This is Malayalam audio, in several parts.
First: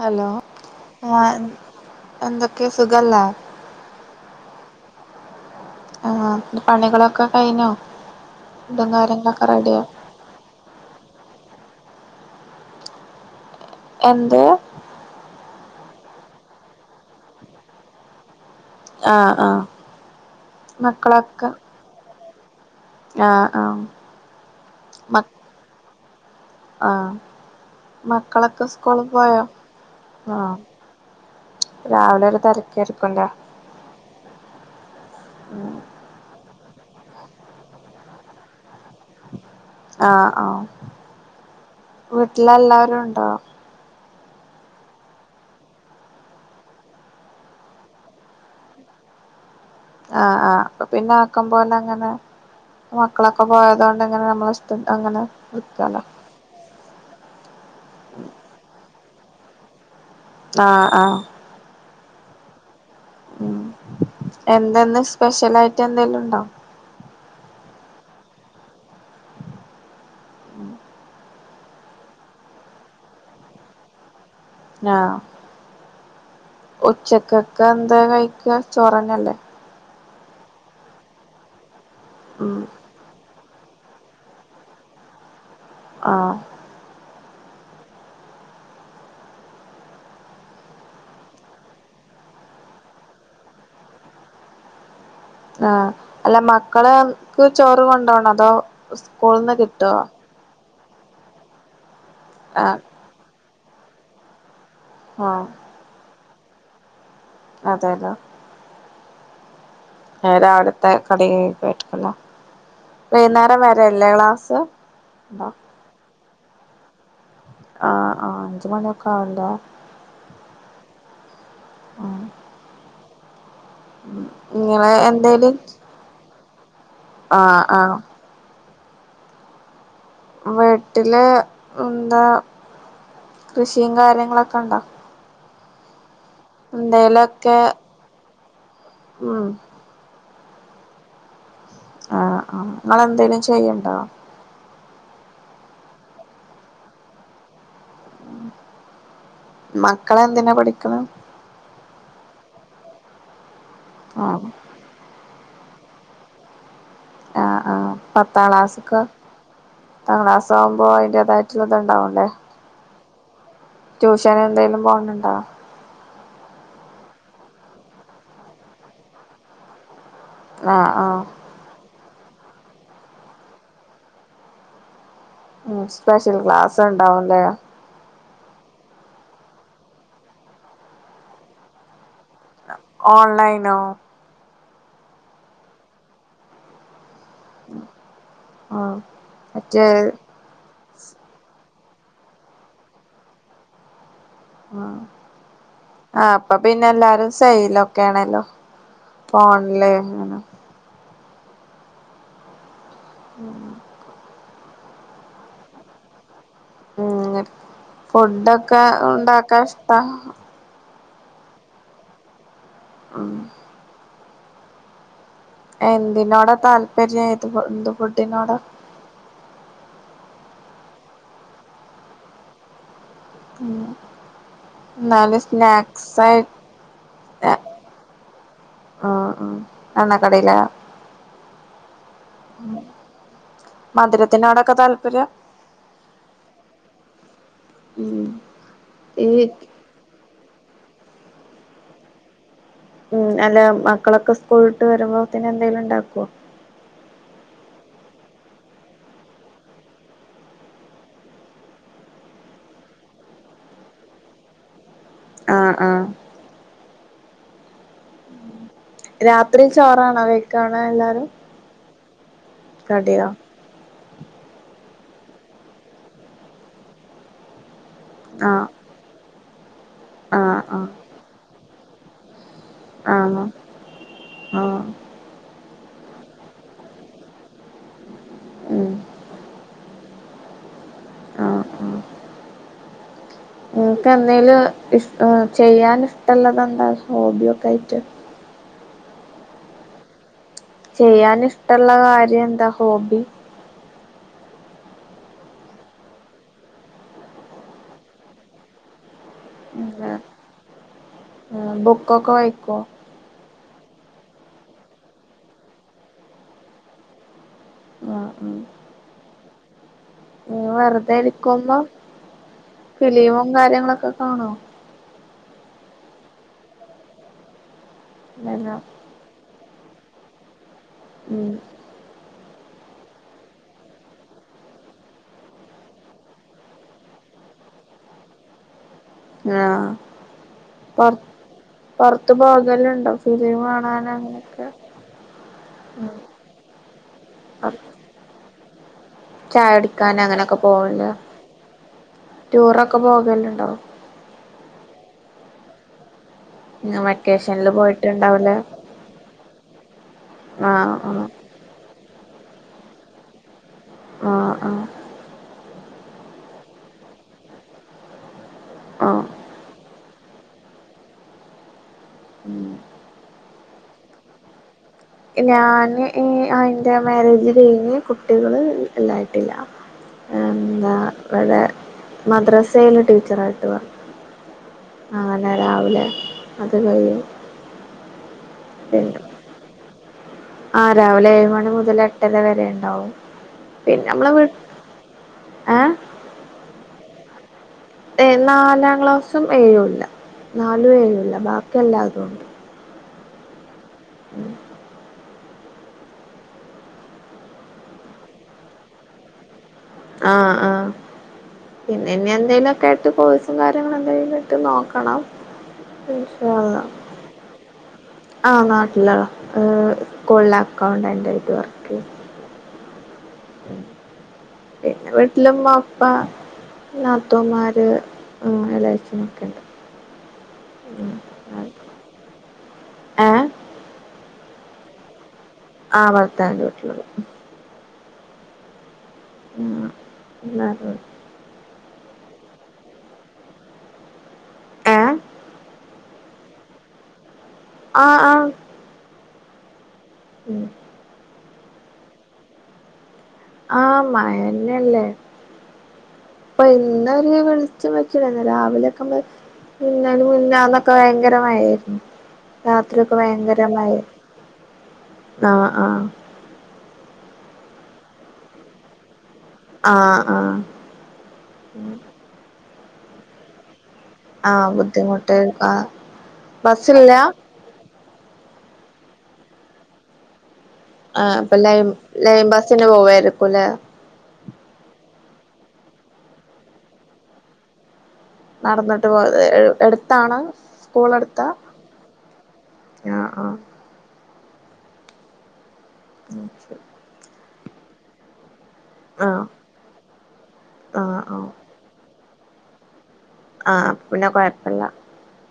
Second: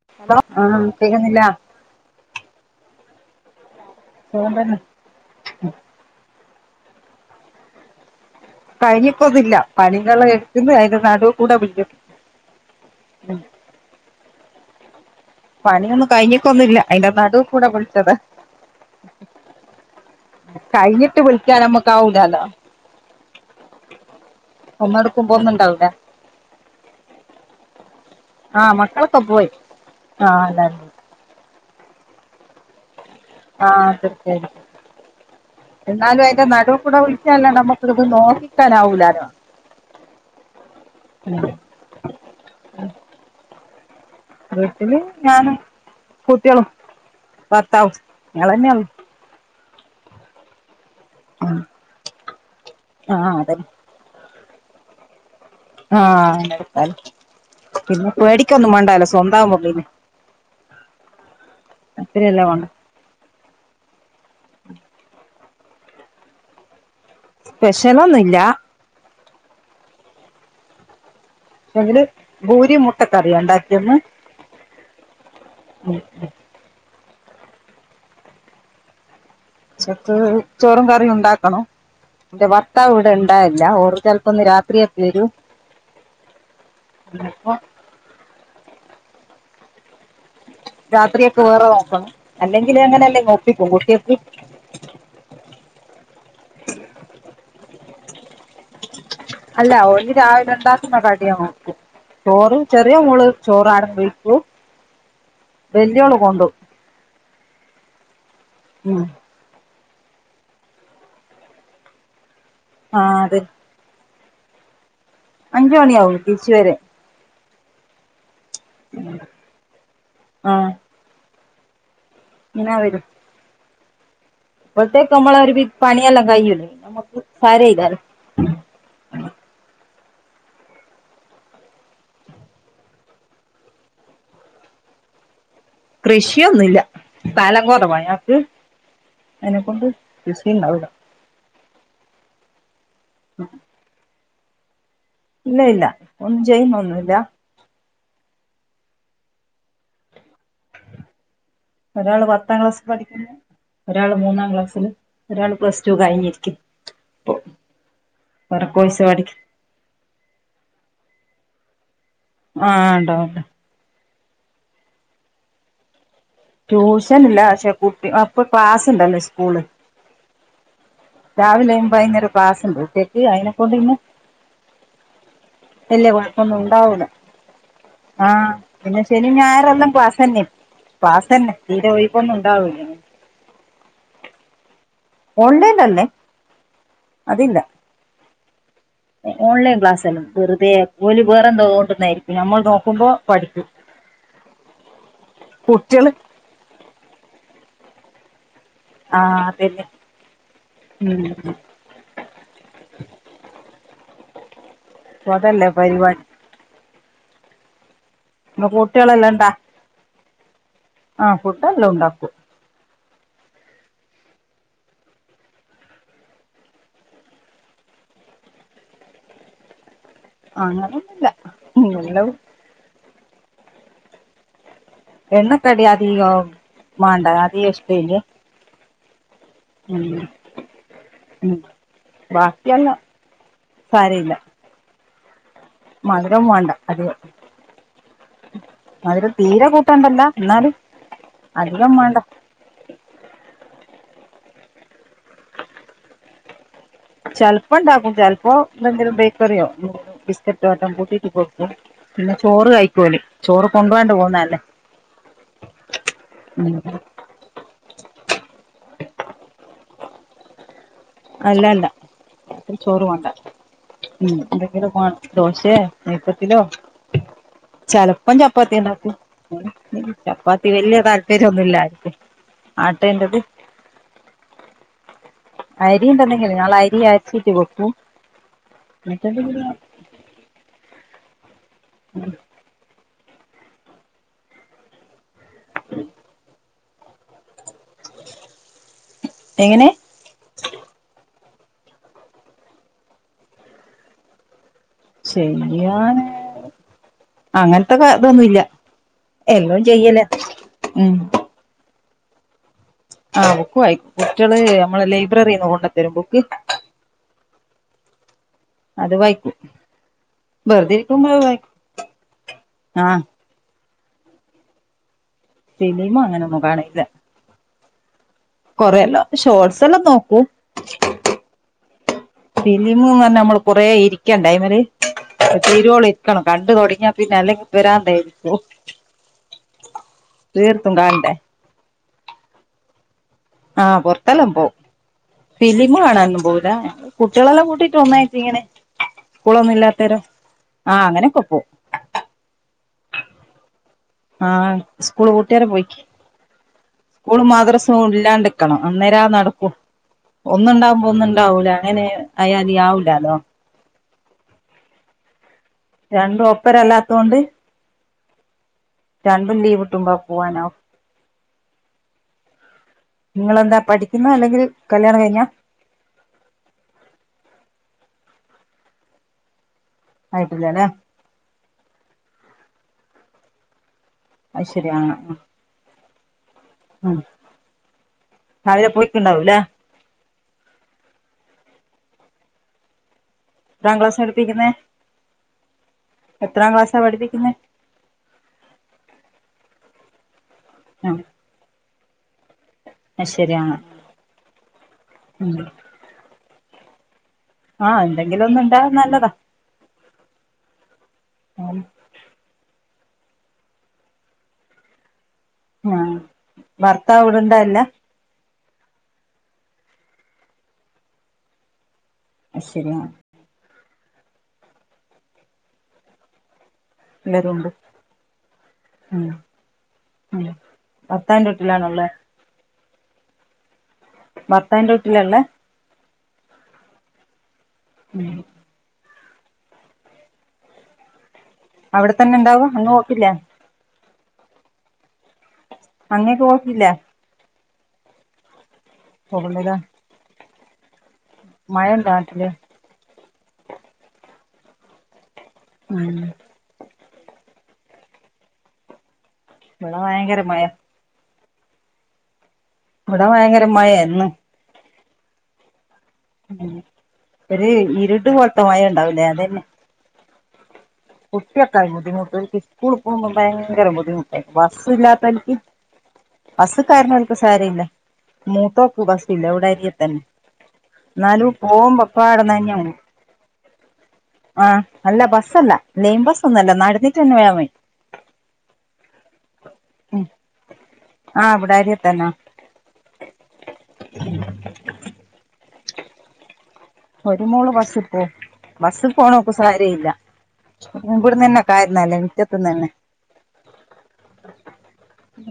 ഹലോ ആഹ് ആഹ് കേക്കുന്നില്ല എന്തൊക്ക സുഖല്ലേ? സുഖം തന്നെ ആഹ് പണികളൊക്കെ കഴിഞ്ഞോ? ഫുഡും കാര്യങ്ങളൊക്കെ കഴിഞ്ഞിപ്പോന്നില്ല റെഡിയോ പണികള് തീർന്ന് കഴിഞ്ഞു നടും കൂടെ വിട്ടു എന്ത് പണിയൊന്നും കഴിഞ്ഞിട്ടൊ ന്നുല്ല അയ്ന്റെ നടുകൂടെ വിളിച്ചതാ ആഹ് ആഹ് കഴിഞ്ഞ്ട്ട് മക്കളൊക്കെ വിളിക്കാൻ നമ്മക്കാവുല്ലല്ലോ ആഹ് ആഹ് മ ഒന്നട്ക്ക്മ്പോ ഒന്നുണ്ടാവൂലോ ആഹ് മക്കളൊക്കെ ആഹ് സ്കൂളിൽ മക്കളൊക്കെ പോയോ? പോയി ആഹ് എല്ലാരും പോയി രാവിലെ ഒരു തെരക്കായിരിക്കുലേ? ആഹ് തെരക്കായിരിക്കും എന്നാലും അതിന്റെ നടു കൂടെ വിളിച്ചാലല്ലേ നമ്മുക്കിത് നോക്കിക്കാനാവൂല്ല ആഹ് ആഹ് ഉം വീട്ട്ലെല്ലാരുണ്ടോ? വീട്ടില് ഞാനും കുട്ട്യോളും ഭർത്താവും ഞങ്ങളന്നെ ഉള്ളു ആഹ് ആഹ് അപ്പോ പിന്നെ ആക്കം പോലങ്ങനെ ആഹ് മക്കളൊക്കെ അതന്നെ പോയതോണ്ടങ്ങനെ നമ്മള് സ് [unintelligible] അങ്ങനെ നിക്കാലോ ആഹ് അങ്ങനെ എടുക്കാലോ പിന്നെ പേടിക്കൊന്നും മേണ്ടാലോ സ്വന്താകുമ്പോ പിന്നെ ആഹ് ആഹ് [unintelligible] ഉം എന്താന്ന് സ്പെഷ്യൽ ആയിട്ട് എന്തെലും ഇണ്ടോ? സ്പെഷലൊന്നുല്ല എങ്കില് ഭൂരിം മുട്ടക്കറിയ ഇണ്ടാക്കിയന്ന് ആഹ് ഉച്ചക്കൊക്കെ എന്താ കഴിക്കാൻ ചോറന്നല്ലേ ഉച്ചക്ക് ചോറും കറിം ഉണ്ടാക്കണം എന്റെ ഉം ഭർത്താവ് ഇവിടെ ണ്ടാവല്ല ഓര് ചെലപ്പ്ന്ന് രാത്രിയെ എത് വരും ആഹ് ഇന്ന് പ്പോ രാത്രിയക്കെ വേറെ നോക്കണം അല്ലെങ്കിൽ അങ്ങനെല്ലെ [unintelligible] പെൺകുട്ട്യാക്ക് ആഹ് അല്ല മക്കള്ക്ക് ചോറ് കൊണ്ടോണോ അതോ സ്കൂളിന്ന് കിട്ടോ? രാവില ഉണ്ടാക്കുന്നക്കടിയാ കൊട്ക്കും ചോറ് ആഹ് ചെറിയ മോള് ചോറ് അവിടെ പോയി കഴിക്കു ആഹ് വല്യോള് കൊണ്ടു പോകും അതേലോ ഉം ഏ രാവിലത്തെ കടി കഴിക്കലാ ആ അതെ വൈന്നേരംവരെല്ലേ ക്ലാസ്? [inaudible] അഞ്ച് മണിയാവും തിരിച്ചു വരാൻ ആഹ് ആഹ് അഞ്ച് മണിയൊക്കെ ആവുല്ലേ ആഹ് ആഹ് ഇങ്ങനെ വരും ഇങ്ങളെ ഇപ്പോഴത്തേക്ക് നമ്മള ഒരു എന്തേലും വി പണിയെല്ലാം കഴിയൂലേ നമുക്ക് ആഹ് ആഹ് സാരയില്ലല്ലോ വീട്ടില് എന്താ കൃഷിയും കാര്യങ്ങളൊക്കെണ്ടോ? കൃഷിയൊന്നുംല്ല എന്തേലൊക്കെ സ്ഥലം കുറവാ ഞങ്ങക്ക് ഉം അതിനെക്കൊണ്ട് കൃഷി ഉണ്ടാവുല്ല ആഹ് ആഹ് നിങ്ങളന്തേലും ചെയ്യ്ണ്ടോ? ഇല്ല ഇല്ല ഒന്നും ചെയുന്നെന്നുംല്ല മക്കളെ എന്തിനാ പഠിക്കണ? ഒരാള് പത്താം ക്ലാസ്സിൽ പഠിക്കുന്ന ഒരാള് ആഹ് മൂന്നാം ക്ലാസ്സില് ഒരാള് പ്ലസ് ടു കഴിഞ്ഞിരിക്ക്‌ ആഹ് ആഹ് പത്താം ക്ലാസ്ക്കെ പഠിക്കും ക്ലാസ്സ്‌ ആകുമ്പോ അതിന്റേതായിട്ടുള്ള ഇത് ഉണ്ടാവുംല്ലേ ആഹ് ഉണ്ടാവുണ്ട് ട്യൂഷൻ എന്തേലും പോണ്‌ണ്ടോ? ട്യൂഷൻ ഇല്ല പക്ഷെ കുട്ടി അ പ്പ ക്ലാസ്ണ്ടല്ലോ സ്കൂള് ആഹ് ആഹ് രാവിലെ വൈകുന്നേരോ ക്ലാസ് ഉണ്ട് ഉച്ചക്ക് അതിനെ കൊണ്ട് ഇന്നെ ഉം സ്പെഷ്യൽ കുഴപ്പമൊന്നും ക്ലാസ് ഉണ്ടാവൂല ഉണ്ടാവുല്ലെ ആഹ് പിന്നെ ശനി ഞായറേല്ലാം ക്ലാസ്സ്‌ തന്നെ ക്ലാസ്സ്‌ തന്നെ തീരെ ഒഴിവ് ഒന്നും ഉണ്ടാവുല്ലേ ഓൺലൈനോ ഓൺലൈൻ അല്ലേ അതില്ല ആഹ് ഓൺലൈൻ മറ്റേ ക്ലാസ്ല്ലാം വെറുതെ ഓല് വേറെ എന്തോ തോണ്ടന്നായിരിക്കും നമ്മൾ നോക്കുമ്പോ പഠിക്കും ആഹ് കുട്ടികള് ആഹ് അപ്പൊ പിന്നെ എല്ലാരും സൈയിലൊക്കെയാണല്ലോ ആഹ് അത് തന്നെ ഉം ഉം അപ്പൊ അതല്ലേ പരിപാ ങ്ങനെ ഇന്ന് ഫുഡൊക്കെ കുട്ടികളെല്ലാം ഇണ്ടാ ഉണ്ടാക്കാൻ ഇഷ്ടാ ആഹ് ഫുഡ് എല്ലാ ഉണ്ടാക്കും ഉം എന്തിനോടാ താല്പര്യം ഇത് എന്ത് ഫുഡിനോടാ അങ്ങനൊന്നുല്ലാ ഇങ്ങനെ ഉള്ളത് ഉം എന്നാല് എണ്ണക്കടി സ്നാക്സ് ആയി അധികം മാണ്ട അധികം ഇഷ്ട്ടെല്ലേ ആഹ് ആഹ് ഉം എണ്ണക്കടിയിലാ ഉം ബാക്കിയെല്ലാം സാരയില്ല മധുരത്തിനാെടൊക്കെ താല്പര്യ മധുരം വേണ്ട അധികം ഉം ഈ മധുരം തീരെ പ റ്റണ്ടല്ല എന്നാലും അധികം വേണ്ട ഉം അല്ല മക്കളൊക്കെ സ്കൂൾ വിട്ട് വരുമ്പോതേന് എന്തെലുണ്ടാക്കോ ചെലപ്പോണ്ടാക്കും ചെലപ്പോ എന്തെങ്കിലും ബേക്കറിയോ ബിസ്ക്കറ്റോ എട്ടം കൂട്ടിട്ട് കൊടുക്കും പിന്നെ ചോറ് കഴക്കൂന് ചോറ് കൊണ്ട് വാണ്ട് പോവുന്നതല്ലേ ആഹ് ആഹ് ഉം ഉം രാത്രി ചോറാണോ കഴിക്കാണേ എല്ലാരും അല്ല അല്ല രാത്രി ചോറു വേണ്ട കടിയോ ഉം എന്തെങ്കിലും വേണം ദോശയോ നെയ് പത്തലോ ചെല പ്പോ ആഹ് ചപ്പാത്തിണ്ടാക്കും ആഹ് ചപ്പാത്തി ആഹ് വല്ല്യ താല്പര്യന്നുല്ല ആർക്കും ആട്ടേന്റത് ആണോ ആഹ് അരിണ്ടന്നെങ്കില് ഞളെ അരി അരച്ചീട്ട് വെക്കും ഉം എന്നിട്ടെന്തെങ്കിലും അ ഉം നിക്ക് എന്തേലും ഇഷട ചെയ്യാൻ ഇഷ്ട്ടൊള്ളതെന്താ ഹോബിയൊക്കായിട്ട് എങ്ങനെ ചെയ്യാൻ ഇഷ്ട്ടൊള്ള കാര്യന്താ ഹോബി ചെയ്യാന് അങ്ങനത്തെ കാ തൊന്നുല്ല്യ എല്ലോം ചെയ്യല ഉം ആഹ് ബുക്കൊക്കെ വായിക്കോ ആഹ് ബുക്ക് വായിക്കും കുട്ടിയള് നമ്മളെ ലൈബ്രറിന്ന് കൊണ്ടത്തരും ബുക്ക് ആഹ് ആഹ് അത് വായിക്കും ങ്ങള് വെറുതെ ഇരിക്കുമ്പോ ആ ഫിലീമും കാര്യങ്ങളൊക്കെ കാണോ ഫിലീമും അങ്ങനൊന്നും കാണില്ല വെള്ളം കൊറെല്ലാം ഷോർട്സ് എല്ലാം നോക്കും മ് ഫിലിമ്ന്ന് പറഞ്ഞ നമ്മള് കൊറെ ഇരിക്കണ്ടേയിമില് തിരുവോളം ഇരിക്കണം കണ്ടു തൊടങ്ങിയാ പിന്നെ അല്ലെങ്കി പിരാന്തായി പോവും ആ പൊർ കാണണ്ടേ പൊറത്ത് പോകലുണ്ടോ ഫിലിം ആഹ് കാണാന് പൊറത്തെല്ലാം അങ്ങനെയൊക്കെ പോവും ഫിലീമ് കാണാനൊന്നും പോവില്ല കുട്ടികളെല്ലാം കൂട്ടിട്ട് ഒന്നായിട്ടിങ്ങനെ സ്കൂളൊന്നും ചായ കുടിക്കാൻ ഇല്ലാത്തെരോ അങ്ങനൊക്കെ ആ പോവല് അങ്ങനോക്കെ പോവും ടൂറൊക്കെ പോകലുണ്ടോ ആഹ് സ്കൂള് പൂട്ടിയെരെ പോയിക്ക് സ്കൂളും വെക്കേഷനിൽ മദ്രസും പോയിട്ടുണ്ടാവൂലേ ഇല്ലാണ്ട്ക്കണം അന്നേര നടക്കൂ ആഹ് ഒന്നുണ്ടാവുമ്പോ ഒന്നും ആഹ് ഉണ്ടാവൂല അങ്ങനെ ആയാലി ആവൂല്ലല്ലോ ആഹ് ആഹ് രണ്ടും ഒപ്പരല്ലാത്തൊണ്ട് ആഹ് രണ്ടും ലീവ് കിട്ടുമ്പാ പോവാനാവു ഉം നിങ്ങളെന്താ പഠിക്കുന്നോ അല്ലെങ്കിൽ കല്യാണം കഴിഞ്ഞാ ഞാന് ആ യിന്റെ മാരേജ് കഴിഞ്ഞ് കുട്ടികള് ഇല്ലായിട്ടില്ല ആയിട്ടില്ലല്ലേ എന്താ ഇവിടെ മദ്രസയില് ടീച്ചറായിട്ട് പോവ അയ് ശരി ആഹ് ആഹ് രാവിലെ അത് കഴിയും രണ്ടും ണ്ടാവൂലെ ആഹ് രാവിലെ ഏഴ് മണി മുതൽ എട്ടര വരെണ്ടാവും എത്രാം പിന്നെ ക്ലാസ്സാ നമ്മള പഠിപ്പിക്കുന്നേ ഏ എത്രാം ക്ലാസ്സാ പഠപ്പിക്കുന്നത് ഏ നാലാം ക്ലാസ്സും ഏഴു മില്ല നാലും ഏഴൂല്ല ബാക്കിയല്ലാതുംണ്ട് ആ ശരിയാണ് ഉം ഉം ആഹ് എന്തെങ്കിലും ഒന്നും ഉണ്ടാ നല്ലതാ ആഹ് ആഹ് ആന്ന് പിന്നെ ഇനി എന്തേലുംക്കെ ആട്ട് കോഴ്സും കാര്യങ്ങള എന്തെങ്കും ഇട്ട് നോക്കണം ആഹ് ഇൻ ഷാ ള്ളാ ഭർത്താവ് ഇവിടെണ്ടാ ഇല്ല ആ നാട്ടിലാസ്കുളില് അക്കൗണ്ടന്റ് ആയിട്ട് വർക്ക് ചെയ അയ്ശരി ആഹ് പിന്നെ വീട്ടില് ഉമ്മ ഉപ്പാ എല്ലാരും ഉണ്ട് നാത്തൂന്മാര് എളയച്ചൻ ഒക്കെയുണ്ട് ഉ ഭർത്താവിന്റെ വീട്ടിലാണോ ഉള്ളത് ഏ ഭർത്താവിന്റെവീട്ടിലല്ലേ ആഹ് ഭർത്താവിന്റെ വീട്ടില് ഉം പിന്നെ എല്ലാരും അവിടെത്തന്നെ ഉണ്ടാവും എങ്ങും പോക്കില്ലെ ഏ അങ്ങേക്ക് പോക്കില്ലെ ആഹ് ആഹ് പോകുന്നില്ലേ ഉം മഴ ഉണ്ടോ നാട്ടില് ആഹ് മഴന്നെയല്ലേ ഉം ഇപ്പൊ ഇന്ന ഒരുര് വെളിച്ചം വെക്കില്ല രാവിലെ ഒക്കെ ഇവിടെ പിന്ന ഭയങ്കര മഴ മുന്നാന്ന് ഒക്കെ ഭയങ്കരമയയായിരുന്നു രാത്രിയൊക്കെ ഇവിടെ ഭയങ്കര ഭയങ്കരമയ മഴയാ ഇന്ന് ആഹ ആഹ് ഒരു ഇരുട് പോലത്തെമയ ഉണ്ടാവൂലേ അതന്നെ- ആഹ് ആഹ് - കുട്ടിയക്കായി ബുദ്ധിമുട്ട്നി സ്കൂള പോകുമ്പോ ഭയങ്ക ബുദ്ധിമുട്ട് ആഹ് ബുദ്ധിമുട്ട് ബസ്ല്ലാത്തരിക്ക് ആഹ് ബസ് ബസ്സില്ല കായറണവവർക്ക്- സാരില്ല മൂത്തോക്ക് ബസില്ല എവിടെ അരിയ തന്നെ ആഹ് എന്നാലും അപ്പൊ ലൈൻ പോകുമ പക്ക ലൈൻ ബസ്സിന് അടന്നന്നെയ പോവായിരിക്കുംല്ലേ ആഹ് അല്ല ബസ്സല്ല ലെയിൻ ബസ് ഒന്നുംല്ല നുന്നിട്ട് തന്നെ വേ വ നടന്നിട്ട് പോയത് എടുത്താണ് സ്കൂൾടു- ആഹ് ഇവിടെ ആരിയ തന്നോ ആഹ് ആഹ് [inaudible] [inaudible] ഒരു മോള് ബസ്സിൽ പോ ബസ്സിൽ ആഹ് പോണക്ക ആഹ് സരിഇല്ലൻഇവ്ടെന്ന്ന്നെ ആഹ് [unintelligible] മറ്റത്തന്ന് തന്ന ആഹ് പിന്നെ കുഴപ്പമില്ല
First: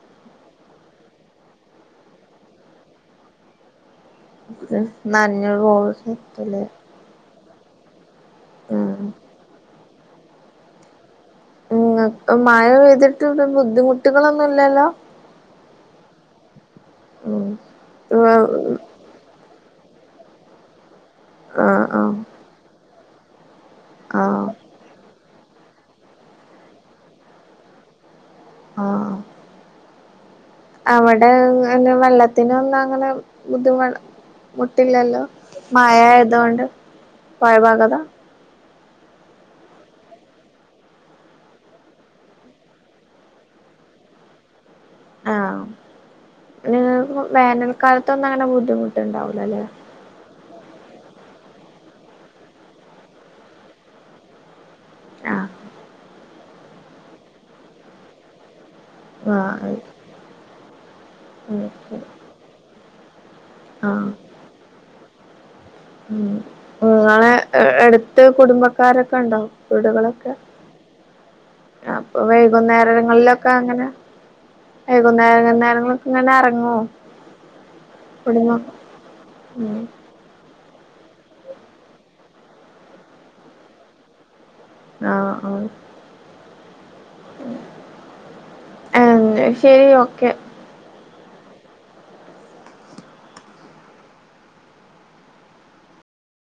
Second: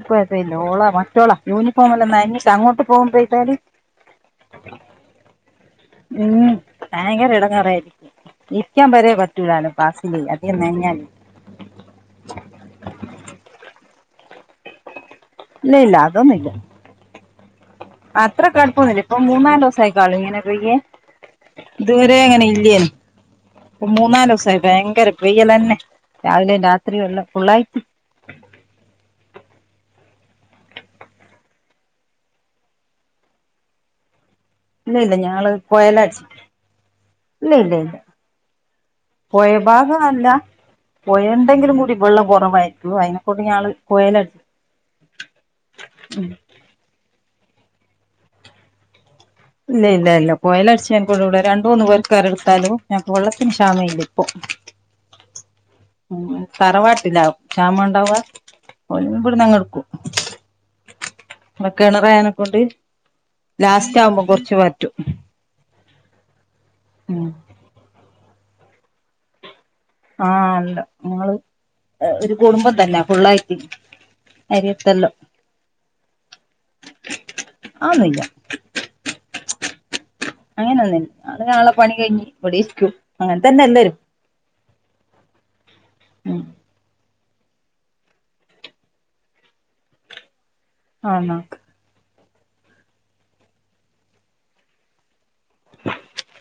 കുഴപ്പില്ല ഓളാ മറ്റോളാ യൂണിഫോം എല്ലാം നനീട്ട് അങ്ങോട്ട് പോകുമ്പോഴട്ടാല് ഉം നഞ്ഞൊരുട്ടല്ലേ ഭയങ്കര ഇടങ്ങേറായിരിക്കാ ഇരിക്കാൻ ഉം വരെ പറ്റൂലാലോ ക്ലാസില് അധികം നനഞ്ഞാൽ ഇങ്ങ മഴ പെയ്തിട്ട് ഇവിടെ ബുദ്ധിമുട്ടുകളൊന്നുംല്ലല്ലോ? ഇല്ല ഇല്ല. അതൊന്നും ഇല്ല. ഓഹ്. അത്ര കടുപ്പൊന്നില്ല ഇപ്പൊ മൂന്നാല് ദിവസ ആയിക്കാളും ഇങ്ങനെ പെയ്യേ ആഹ് ആഹ് ഇതുവരെ അങ്ങനെ ഇല്ലേ ഇപ്പ മൂന്നാല് ആഹ് ദിവസായി ഭയങ്കര പെയ്യലന്നെ രാവിലെയും രാത്രിയുമെല്ലാം എല്ലാം ഫുള്ളായിട്ട്. ആഹ് അവിടെെ വെള്ളത്തിന ഒന്ന അങ്ങനെ ബുദ്ധിമ ഇല്ല ഇല്ല മുട്ടില്ലല്ലോ ഞങ്ങള് കൊയലടിച്ച് മഴയായതുകൊണ്ട് പൊയഭാഗത പൊയഭാഗം അല്ല പൊയ ഉണ്ടെങ്കിലും കൂടി വെള്ളം കുറവായിരിക്കും. അതിനെക്കൂടി ഞങ്ങള് പൊയേലടിച്ച് ഉം. ന് വേനൽക്കാലത്തൊന്നും അങ്ങനെ ബുദ്ധിമുട്ടുണ്ടാവൂല്ല അല്ലേ? ഇല്ല ഇല്ല ഇല്ല പൊയേല് അടിച്ച ഞങ്ങക്ക് ഇവിടെ രണ്ടു മൂന്ന് പൊരക്കാര് എടുത്താലും ഞങ്ങക്ക് വെള്ളത്തിന് ക്ഷാമ ഇല്ല ഇപ്പൊ. ആഹ് തറവാട്ടില ക്ഷാമ ഉണ്ടാവ. ഓന് ഇവിടെന്നങ്ങ് ആഹ് എടുക്കും- കിണറായനെക്കൊണ്ട് ലാസ്റ്റ് ആഹ് ആകുമ്പോ കുറച്ച് വറ്റും. ഉം ഉം ഇങ്ങളെ അടുത്ത് കുടുംബക്കാരൊക്കെ ഉണ്ടോ? വീടുകളൊക്കെ ആഹ് അല്ല ഞങ്ങള് അപ്പൊ ഒരു കുടുംബം തന്നെ വൈകുന്നേരങ്ങളിലൊക്കെ ഫുള്ളായിട്ട് അങ്ങനെ അരിയത്തെല്ലാം വൈകുന്നേര നേരങ്ങളൊക്കെ ഇങ്ങനെ ഇറങ്ങു അതൊന്നുമില്ല [unintelligible] ഉം. അങ്ങനെയെന്നൂല്ല. ഞങ്ങള് ഞങ്ങടെ പണി കഴിഞ്ഞ് ഇവിടെരിക്കും. അങ്ങനെ തന്നെ എല്ലാവരും. ആഹ് ആഹ് ആഹ് അങ്ങ് ശരി ഓക്കെ. ആണാ [inaudible]